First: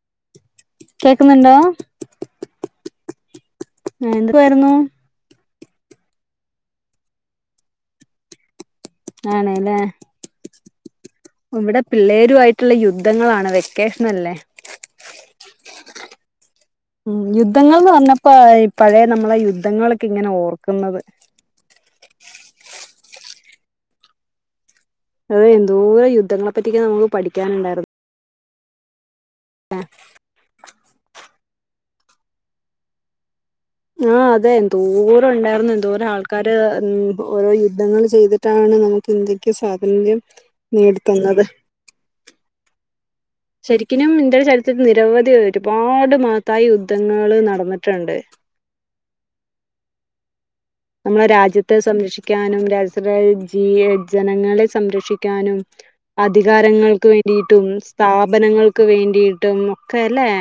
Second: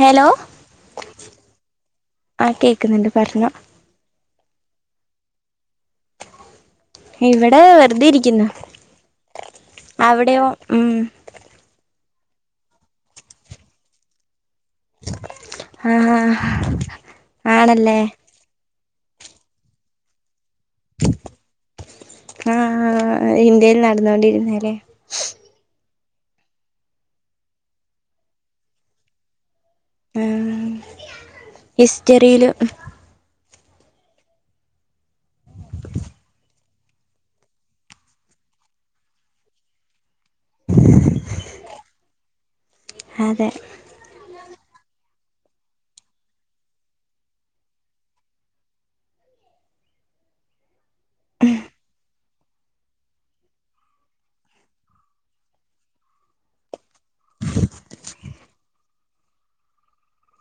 Hello കേൾക്കുന്നുണ്ടോ ആഹ് കേക്കുന്നുണ്ട് പറഞ്ഞോ എന്തട്ക്കായിരുന്നു ഇവിടെ വെറുതെരിക്കുന്നു ആണ്ല്ലേ ഉം ഇവിടെ പിള്ളേരു ആയിട്ടുള്ള യുദ്ധങ്ങളാണ് വെക്കേഷനല്ലേ ആഹ ആണല്ലേ ഇ പഴേ നമ്മളെ യുദ്ധങ്ങൾക്കിങ്ങനെ ഓർക്കുന്നത് ആഹ് ഇന്ത്യയിൽ നടന്നോൊണ്ടിരുന്നല്ലേ ആഹ് എന്തോ യുദ്ധങ്ങളെ പറ്റിയോ ക്കെ നമുക്ക് പഠിക്കാനുണ്ടായിരുന്നു ഉംഹ് ഹിസ്റ്ററിയില് ആഹ് അതെ എന്തോരണ്ടായിരുന്നു എന്തോരം ആൾക്കാര് ഉംഹ് ഓരോ യുദ്ധങ്ങൾ ചെയ്തിട്ടാണ് നമുക്ക് ഇന്ത്യക്ക് സ്വാതന്ത്ര്യം നേടിത ന്നത് അതെ ശരിക്കിനുംഇന്ത്യൻ ചരിത്രത്തിൽ നിരവധി ഒരുപാട് മഹത്തായ യുദ്ധങ്ങള് നടന്നിട്ടുണ്ട് നമ്മളെ രാജ്യത്തെ സംരക്ഷിക്കാനും രാഷ്രജീ യെ ജനങ്ങളെ സംരക്ഷിക്കാനും അധികാരങ്ങൾക്ക് വേണ്ടിയിട്ടും സ്ഥാപനങ്ങൾക്ക് വേണ്ടിട്ടും ഒക്കെല്ലേ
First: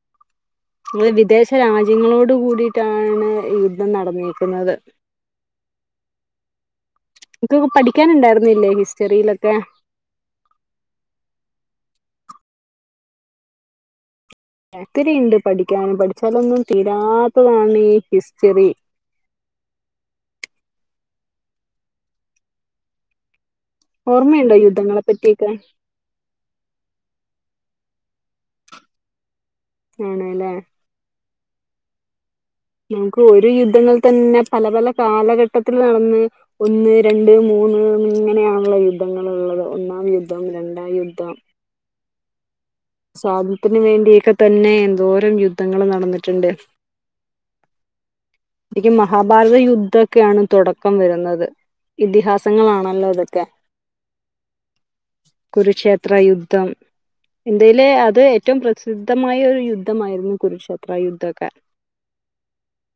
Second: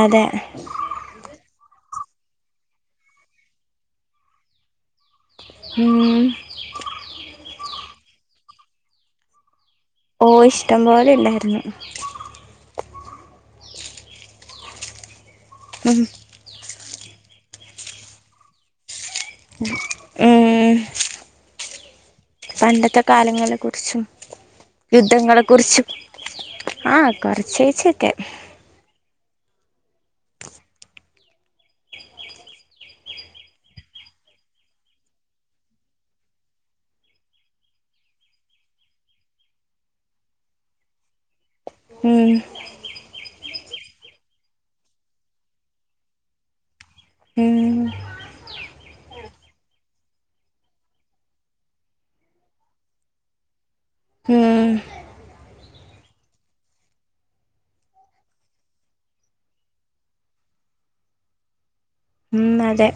അതെ വിദേശ രാജ്യങ്ങളോട് കൂടിയിട്ടാണ് യുദ്ധം നടന്നിരിക്കുന്നത് ഉം ൻ കൊക്കെ പഠിക്കാനുണ്ടായിരുന്നില്ലേ ഹിസ്റ്ററിയിലൊക്കെ ഓയിഷ്ടം പോലെ അല്ലായിരുന്നൊ ത്തിരിണ്ട് പഠിക്കാൻ ഉം പഠിച്ചാലൊന്നും തീരാത്തതാണ് ഈ ഹിസ്റ്ററി ഉം പണ്ടത്തെ കാലങ്ങളെ കുറിച്ചും ഓർമ്മയുണ്ടോ യുദ്ധങ്ങളെ പറ്റിയൊക്കെ കുറിച്ചും ആഹ് കൊറച്ചേച്ചോക്കെ ആണ്ലേ ഇൻക്ക് ഒര് യുദ്ധങ്ങൾ തന്നെ പല പല കാലഘട്ടത്തിലാന്ന് ഒന്ന് രണ്ട് മൂന്ന് ഇങ്ങനെയാൺള്ളോ യുദ്ധങ്ങള്ള്ളത് ഒന്നാം യുദ്ധം രണ്ടാം യുദ്ധം ഉം സോതത്രയാത്തിനന് വേണ്ടിയൊക്കെ തന്നെ എന്തോരം യുദ്ധങ്ങൾ നടന്നിട്ടുണ്ട് ഉം ക്ക് മഹാഭാരത യുദ്ധൊക്കെയാണ് തുടക്കം വരുന്നത് ഇതിഹാസങ്ങളാണല്ലോതൊക്കെ ഉം കുരുക്ഷേത്ര യുദ്ധം ഇന്ത്യയിലെ അത് ഏറ്റവും പ്രസിദ്ധമായ ഒരു യുദ്ധമായിരുന്നു കുരുക്ഷേത്ര യുദ്ധമക്കെ. ഹ്മ്മ് അതെ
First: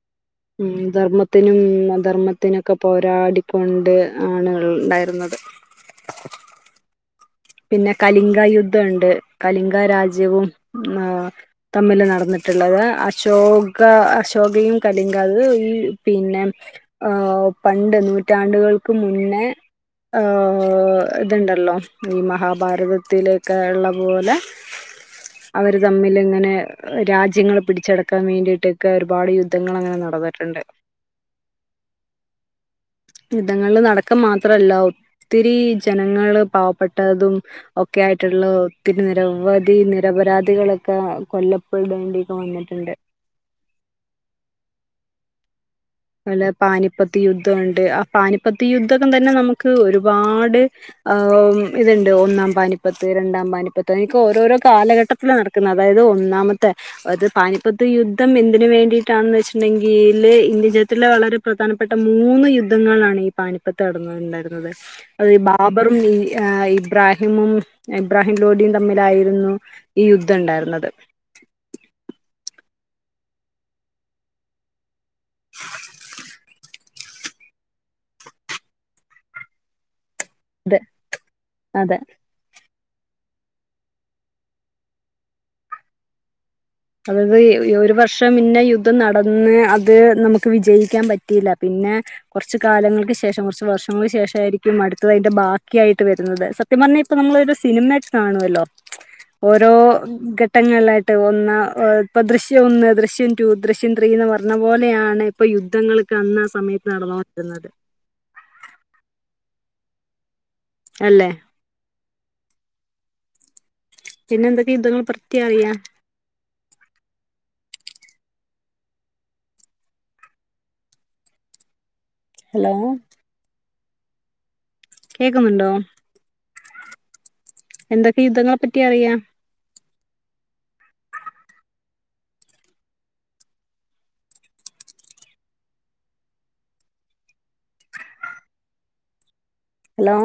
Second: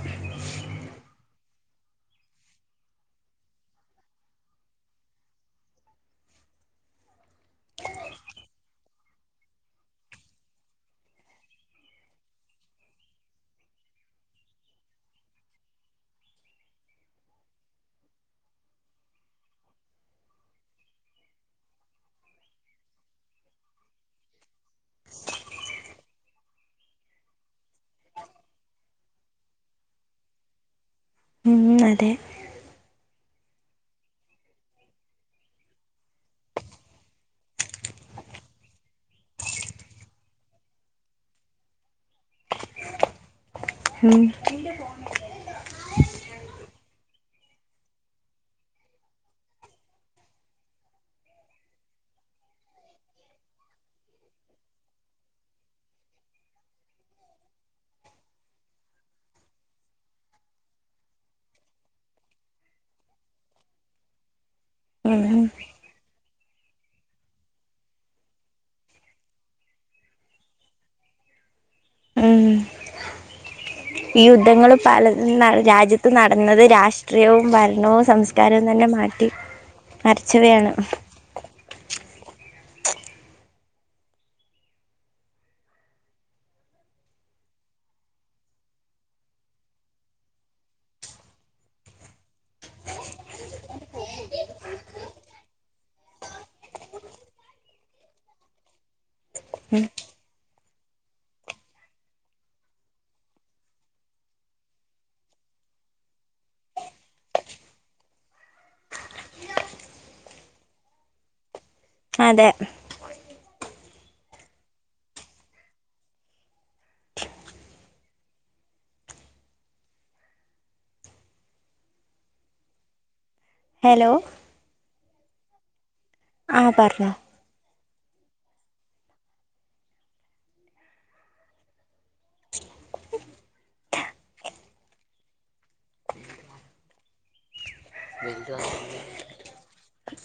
ഹ്മ്മ് ധർമ്മത്തിനും അധർമ്മത്തിനൊക്കെ പോരാടിക്കൊണ്ട് ആണ് ഇണ്ടായിരുന്നത് [inaudible] പിന്നെ കലിംങ്ക യുദ്ധണ്ട് കലിംഗ രാജ്യവും ആഹ് തമ്മില് നടന്നിട്ട്ള്ളത് അത് അശോക അശോകയും കലിങ്ക അത് ഈ പിന്നെ ആഹ് പണ്ട് നൂറ്റാണ്ട്‌കൾക്ക് മുന്നേ ആഹ് ഇത്ണ്ടല്ലോ ഈ മഹാഭാരതത്തിലേക്കെ ഇള്ള പോലെ അവര് തമ്മില്ങ്ങനെ രാജ്യങ്ങള് പിടിച്ചടക്കാൻ വേണ്ടിയിട്ടൊക്കെ ഒരുപാട് യുദ്ധങ്ങള് അങ്ങനെ നടന്നിട്ടുണ്ട് ഹ്മ്മ് അതെ. യുദ്ധങ്ങള് നടക്ക മാത്രല്ല ഒത്തിരി ജനങ്ങള് പാവപ്പെട്ടതും ഒക്കെ ആയിട്ട്ള്ള ഒത്തിരി നിരവധി നിരപരാധികളൊക്കെ കൊല്ലപ്പെടേണ്ടിക വന്നിട്ട്ണ്ട് ഹ്മ്മ് പല പാനിപ്പത്തി യുദ്ധവുണ്ട് ആ പാനിപ്പത്തി യുദ്ധൊക്കം തന്നെ നമുക്ക് ഒരുപാട് ആഹ് ഇത്ണ്ട് ഒന്നാം പാനിപ്പത്ത് രണ്ടാം പാനിപ്പത്ത് അതിനൊക്കെ ഓരോരോ കാലഘട്ടം യുദ്ധം നടക്കുന്നത് അതായിത് ഒന്നാമത്തെ അത് പാനിപ്പത്ത് യുദ്ധം എന്തിന് വേണ്ടിയിട്ടാണ്ന്ന് വെച്ച്ട്ട്ണ്ടെങ്കില് ഇന്തിച ത്തിലെ വളരെ പ്രധാനപ്പെട്ട മൂന്ന് ത്തിലെ വളരെ പ്രധാനപ്പെട്ട മൂന്ന് യുദ്ധങ്ങളാണ് ഈ പാനിപ്പത്ത് നടന്ന്ണ്ടായിരുന്നത്. അത് ഉം ഈ ബാ ർബറും ഈ ഏഹ് ഇബ്രാഹിമും ഇബ്രാഹിം ലോഡിയും തമ്മിലായിരുന്നു ഈ യുദ്ധം ഇണ്ടായിര്ന്നത്. ഹ്മ്മ് ഈ യുദ്ധങ്ങള് പലതും ന രാജ്യത്ത് നടന്നത് രാഷ് ഷ്ട്രയവും ഭരണവും സംസ്കാരവും തന്നെ മാറ്റി മറച്ചവയാണ്. അതെ അതെ. അതായിത് ഒരു വർഷം പിന്നെ യുദ്ധം നടന്ന് അത് നമുക്ക് വിജയിക്കാൻ പറ്റില്ല പിന്നെ കൊറച്ച്കാലങ്ങൾക്ക് ശേഷം കൊറച്ച് വർഷങ്ങൾക്ക് ശേഷം ആയിരിക്കും അടുത്തത് അതിന്റെ ബാക്കി ആയിട്ട് വരുന്നത്. സ സത്യം പറഞ്ഞാ ഇപ്പ നമ്മളൊര് സിനിമയൊക്കെ കാണുവല്ലോ ഓരോ ഉം ഘട്ടങ്ങള്ലായിട്ട് ഒന്ന് ഏഹ് ഇപ്പ ദൃശ്യം ഒന്ന് ദൃശ്യം ടു ദൃശ്യം ത്രീന്ന് പറഞ്ഞ പോലെയാണ് ഇപ്പം യുദ്ധങ്ങള് കാണുന്ന ആ സമയ നടന്നോണ്ടിരുന്നത്. അല്ലേ അതെ. പിന്നെ എന്തൊക്കെ യുദ്ധങ്ങൾ പ്രതിം അറിയാം? ഹലോ ഹെലോ കേക്കുന്നുണ്ടോ ആഹ് പറ്ഞ്ഞോ എന്തൊക്കെ യുദ്ധങ്ങളെ പറ്റി അറിയാം [inaudible] [inaudible] ഹലോ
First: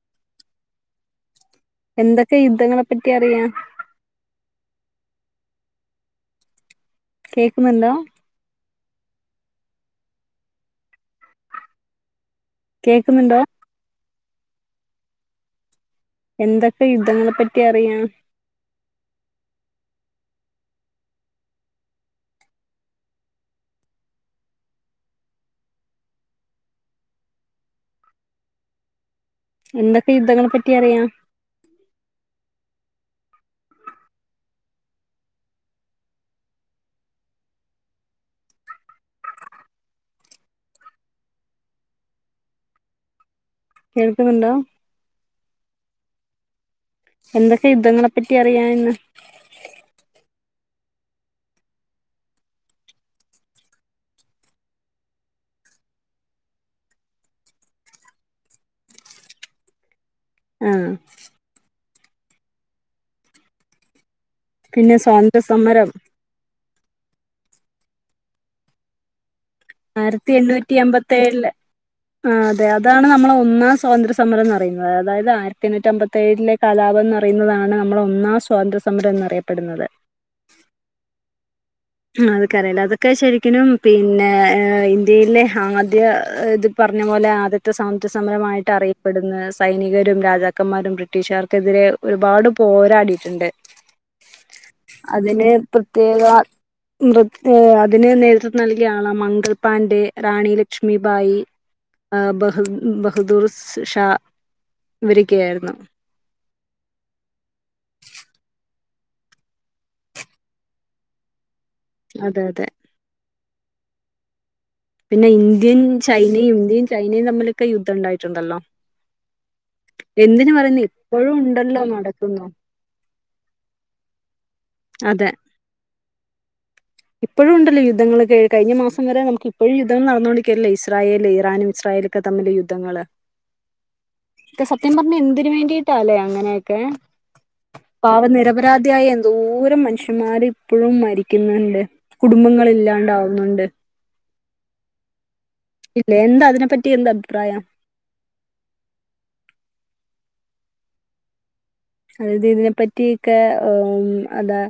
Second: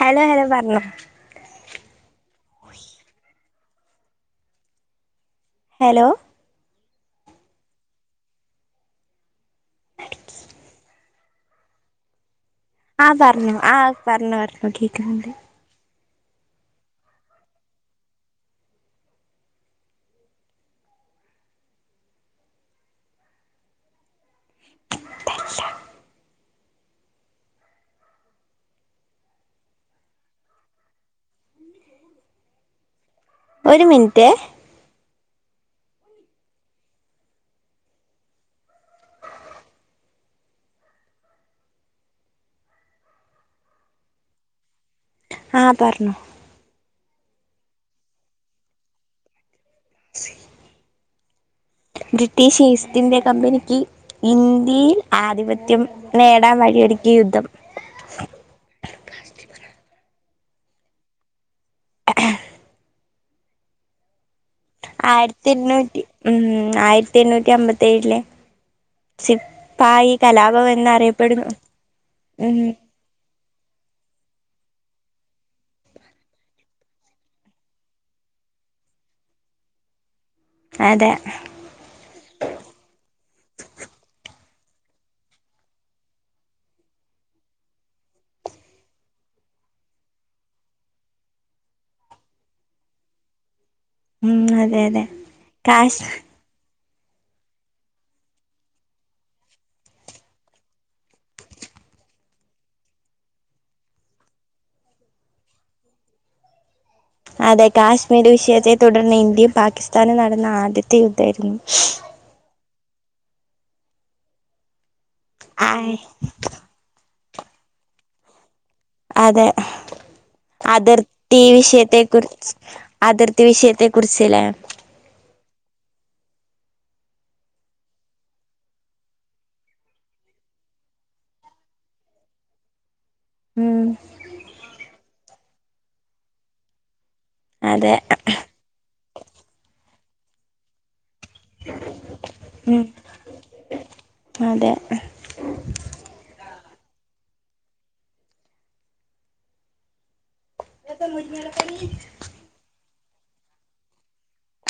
ഹലോ ഹലോ പറഞ്ഞോ എന്തൊക്കെ യുദ്ധങ്ങളെ പറ്റി അറിയാം? ഹലോ കേക്ക്ന്നുണ്ടോ ആഹ് കേക്കുന്നുണ്ടോ പറഞ്ഞു ആഹ് അത് പറഞ്ഞു ഒറപ്പാക്കിക്കാണ്ട്. എന്തൊക്കെ യുദ്ധങ്ങളെ പറ്റി അറിയാ? എന്തൊക്കെ യുദ്ധങ്ങളെ പറ്റി അറിയാ? ഒരു മിനിറ്റെ കേൾക്കുന്നുണ്ടോ ആഹ് പറഞ്ഞോ എന്തൊക്കെ യുദ്ധങ്ങളെപ്പറ്റി അറിയാ എന്ന്? സി ബ്രിട്ടീഷ് ഈസ്റ്റ് ഇന്ത്യ കമ്പനിക്ക് ഇന്ത്യയിൽ ആധിപത്യം നേടാൻ വഴിയൊരുക്കിയ യുദ്ധം ആഹ് [unintelligible] പിന്നെ സ്വാതന്ത്ര്യ ആയിരത്തി സമരം എണ്ണൂറ്റി ഉം ആയിരത്തി എണ്ണൂറ്റി അമ്പത്തി ഏഴിലെ സി പ്പായി ആയിരത്തി കലാപം എണ്ണൂറ്റി എന്നറിയപ്പെടുന്നു അമ്പത്തേഴില് ആഹ് ഉം അതെ അതാണ് നമ്മളെ ഒന്നാം സ്വാതന്ത്ര സമരന്ന് പറയുന്നത് അതായത് ആയിരത്തി എണ്ണൂറ്റി അമ്പത്തി ഏഴിലെ കലാപം നട പറയുന്നതാണ് നമ്മടെ ഒന്നാം സ്വാതന്ത്ര്യ സമരം എന്നറിയപ്പെടുന്നത് അതെ ആഹ് അതെക്കറിയാലെ അതൊക്കെ ശരിക്കിനും പിന്നെ ഏഹ് ഇന്ത്യയിലെ ആദ്യ ഇത് ഈ പറഞ്ഞ പോലെ ആദ്യത്തെ സ്വാതന്ത്ര സമരായിട്ട് അറിയപ്പെടുന്ന സൈനികരും രാജാക്കന്മാരും ബ്രിട്ടീഷുകാർക്കെതിരെ ഒരുപാട് പോരാടിട്ട്ണ്ട് ഉം അതെ അതെ അതിന് കാശ് പ്രത്യേക മൃദ് ഏഹ് അതിന് നേതൃത്വം നൽകിയ ആളാണ് മംഗൾപാണ്ഡെ റാണി ലക്ഷ്മിബായി ആഹ് ബഹ് ബഹ്ദൂർ ഷാ ഇവരൊക്കെ ആയിരുന്നു അതെ കാശ്മീർ വിഷയത്തെ തുടർന്ന് ഇന്ത്യയും പാകിസ്ഥാനും നടന്ന ആദ്യത്തെ യുദ്ധായിരുന്നു അതെ അതെ പിന്നെ ഇന്ത്യൻ ആയ് ചൈനയും ഇന്ത്യയും ചൈനയും തമ്മിലൊക്കെ യുദ്ധം ഇണ്ടായിട്ടുണ്ടല്ലോ അതെ ഇപ്പോഴും അതിർത്തി ഉണ്ടല്ലോ വിഷയത്തെ നടക്കുന്നു കുറിച്ച് അതിർത്തി വിഷയത്തെ കുറിച്ച്ലേ അതെ ഇപ്പഴുണ്ടല്ലോ യുദ്ധങ്ങളക്കെ കഴിഞ്ഞ മാസം വരെ നമ്മക്ക് ഇപ്പഴും യുദ്ധങ്ങള് നടന്നോണ്ടരിക്കല്ലേ ഇസ്രായേല് ഇറാനും ഇസ്രയേലും ക്കെ തമ്മില് യുദ്ധങ്ങള് ഉം ക്കെ സത്യം പറഞ്ഞാ എന്തിന് വേണ്ടിട്ടാല്ലേ അങ്ങനെയൊക്കെ അതെ പാവം നിരപരാധിയായ എന്തോരം മനുഷ്യന്മാര് ഇപ്പഴും മരിക്കുന്നുണ്ട് ഉം കുടുംബങ്ങളില്ലാണ്ടാവുന്നുണ്ട് അതെ ഉം ഇല്ല എന്താ അതിനെപ്പറ്റി എന്താ അഭിപ്രായം? ഇവിടെ മുരിങ്ങേലക്കറിം അതായത് ഇതിനെപ്പറ്റിക്കെ ഏം അതാ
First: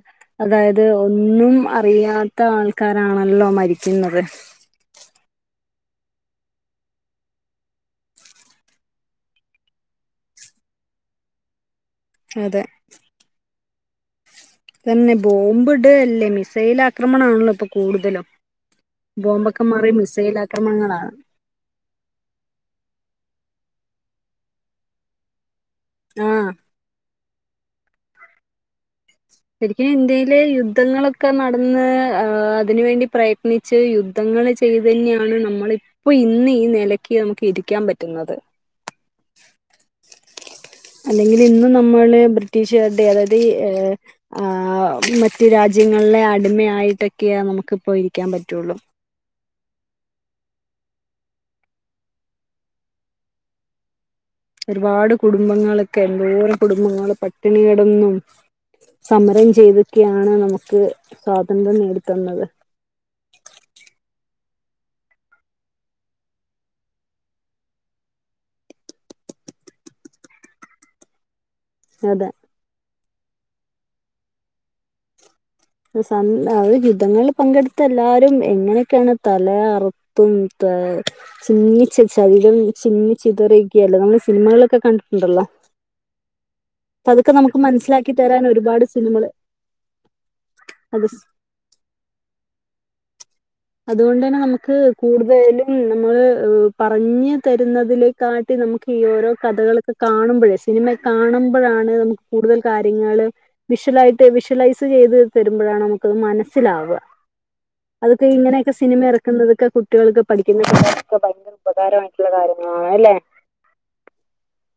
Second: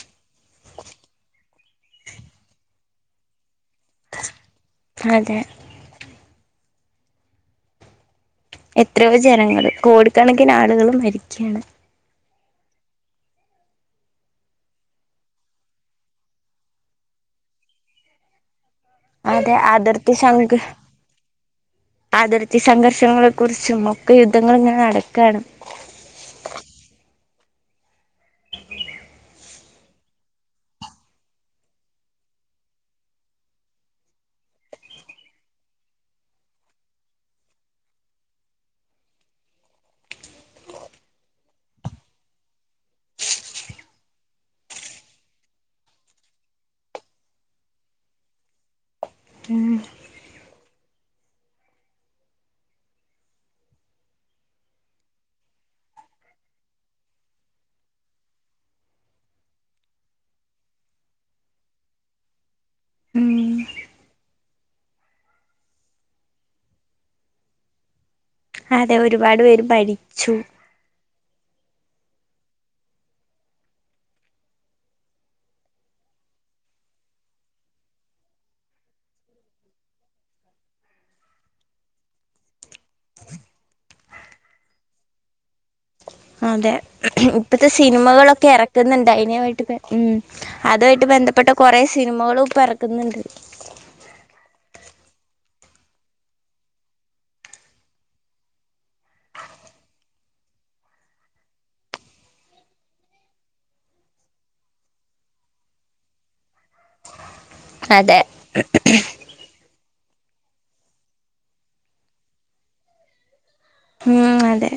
അതായത് ഒന്നും അറിയാത്ത ആൾക്കാരാണല്ലോ മരിക്കുന്നത് അതെ എത്രയോ ജനങ്ങള് കോടിക്കണക്കിന് ആളുകള് മരിക്കയാണ് അതെ അതെന്നെ ബോംബ്ടല്ലേ മിസൈൽ ആക്രമണ ആണല്ലോ ഇപ്പൊ കൂടുതലും അതെ ബോംബൊക്കെ മാറി അതിർത്തി മിസൈൽ സംഘ ആക്രമണങ്ങളാ അതിർത്തി സംഘർഷങ്ങളെ കുറിച്ചും ഒക്കെ യുദ്ധങ്ങള്ങ്ങനെ നടക്കാണ് ആഹ് ശരിക്കും ഇന്ത്യയിലെ യുദ്ധങ്ങളൊക്കെ നടന്ന് അതിനുവേണ്ടി പ്രയത്നി ച്ച് യുദ്ധങ്ങൾ ചെയ്തെന്നെയാണ് നമ്മള് ഇപ്പോ ഇന്ന് ഈ നെലയ്ക്ക് നമുക്ക് ഇരിക്കാൻ പറ്റുന്നത്. അല്ലെങ്കിലിന്ന് നമ്മള് ബ്രിട്ടീഷുകാരുടെ അതായത് ആ, ആ മറ്റു രാജ്യങ്ങള്ടെ അടിമയായിട്ടൊക്കെ നമുക്ക്പ്പോ ഇരിക്കാൻ പറ്റുള്ളു. ഉം. ഒരുപാട് കുടുംബങ്ങളൊക്കെ എന്തോര കുടുംബങ്ങള് പട്ടിണി കിടന്നും സമരം ചെയ്തക്കെയാണ് നമുക്ക് സ്വാതന്ത്ര്യം നേടിത്തന്നത്. ഉം അതെ ഒരുപാട് പേര് ഭരിച്ചു. അതെ. അത് യുദ്ധങ്ങളിൽ പങ്കെടുത്ത എല്ലാ വരും എങ്ങനെയൊക്കെയാണ് തല അർ അറത്തും തു ചിന്നിച്ച ശരീരം ചിന്നി ചിതറി ഒക്കെ അല്ലേ നമ്മള് സിനിമകളിലോക്കെ കണ്ടിട്ടുണ്ടല്ലോ. അതെ അപ്പൊ അതൊക്കെ നമുക്ക് ഇപ്പത്തെ മനസ്സിലാക്കി തരാൻ സിനിമകളൊക്കെ ഒരുപാട് ഇറക്കുന്നുണ്ട് സിനിമകൾ അനമായിട്ട് ഉം അതുമായിട്ട് അത് ബന്ധപ്പെട്ട കൊറെ സിനിമകളും ഇപ്പോ ഇറക്കുന്നുണ്ട്. അതുകൊണ്ട് തന്നെ നമുക്ക് കൂടുതലും നമ്മള് പറഞ്ഞ് തരുന്നതിലേ കാട്ടി നമുക്ക് ഈ ഓരോ കഥകളൊക്കെ കാണുമ്പോഴേ സിനിമയിൽ കാണുമ്പോഴാണ് നമുക്ക് കൂടുതൽ കാര്യങ്ങൾ. വിഷ്വലായിട്ട് വിഷ്വലൈസ് ചെയ്ത് തരുമ്പോഴാണ് നമുക്ക് അത് മനസ്സിലാവുക. അതെ അതൊക്കെ ഇങ്ങനെയൊക്കെ സിനിമ ഇറ ഇങ്ങനെ ഉള്ളതൊക്കെ കുട്ടികൾക്ക് പഠിക്കുന്നത് ഭയങ്കര ഉപകാരമായിട്ടുളള കാര്യങ്ങളാണല്ലേ. ഉം അതെ.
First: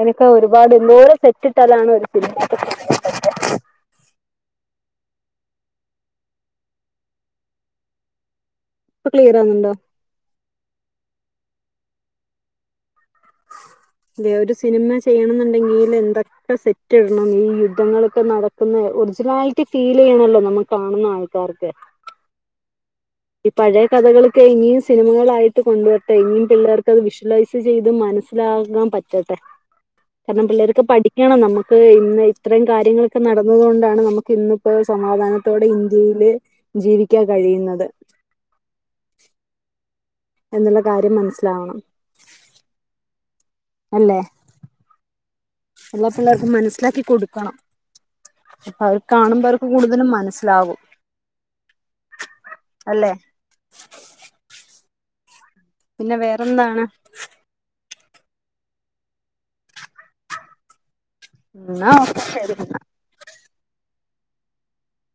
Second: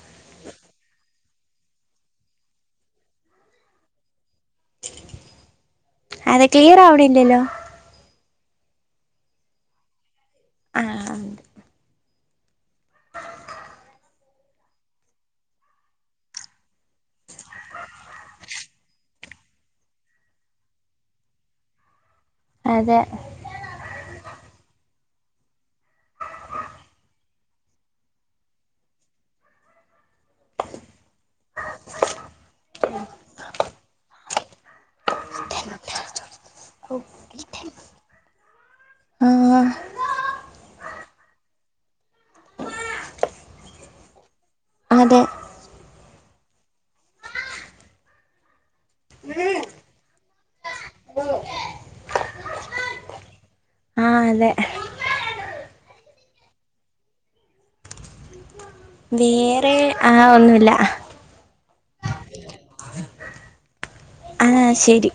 എനിക്ക് ഒരുപാട് എന്തോരം സെറ്റ് ഇട്ടാലാണ് ഒരു സിനിമക്ക അതെ ക്ലിയർ ആവണില്ലല്ലോ. ഇപ്പോ ക്ലിയർ ആവുന്നുണ്ടോ. ആഹ ഇണ്ട്. അതെ ഒരു സിനിമ ചെയ്യണം എന്നുണ്ടെങ്കിൽ എന്തൊക്കെ സെറ്റ് ഇടണം ഈ യുദ്ധങ്ങളൊക്കെ നട നടക്കുന്ന ഒറിജിനാലിറ്റി ഫീൽ ചെയ്യണല്ലോ നമ്മ കാണുന്ന ആൾക്കാർക്ക്. അതെ. ഈ പഴയ കഥകളാക്കെ ഇനിയും സിനിമകളായിട്ട് കൊണ്ടുവരട്ടെ ഇനിയും പിള്ളേർക്ക് അത് വിഷ്വലൈസ്. ചെയ്ത് മനസിലാകാൻ പറ്റട്ടെ. കാരണം പിള്ളേർക്കെ പഠി പഠിക്കണം നമുക്ക് ഇന്ന് ഇത്രയും കാര്യങ്ങളൊക്കെ നടന്നതുകൊണ്ടാണ് നമുക്ക് ഇന്നിപ്പോ സമാധാനത്തോടെ ഇന്ത്യയില്. ജീവിക്കാൻ കഴിയുന്നത്. ആഹ്. എന്നുള്ള കാര്യം മനസ്സിലാവണം. അല്ലേ. അതെ. എല്ലാ പിള്ളേർക്ക് മനസ്സിലാക്കി കൊടുക്കണം അപ്പോ അവർ കാണുമ്പോ അവർക്ക് കൂടുതലും മനസ്സി പ്ലാവും. ഹലോ. അല്ലേ. ആഹ് അതെ. പിന്നെ വേറെന്താണ്? വേറെ ആ ഒന്നുമില്ല. എന്നാ ഓക്കേ ശരിന്ന. ആഹ് ശരി.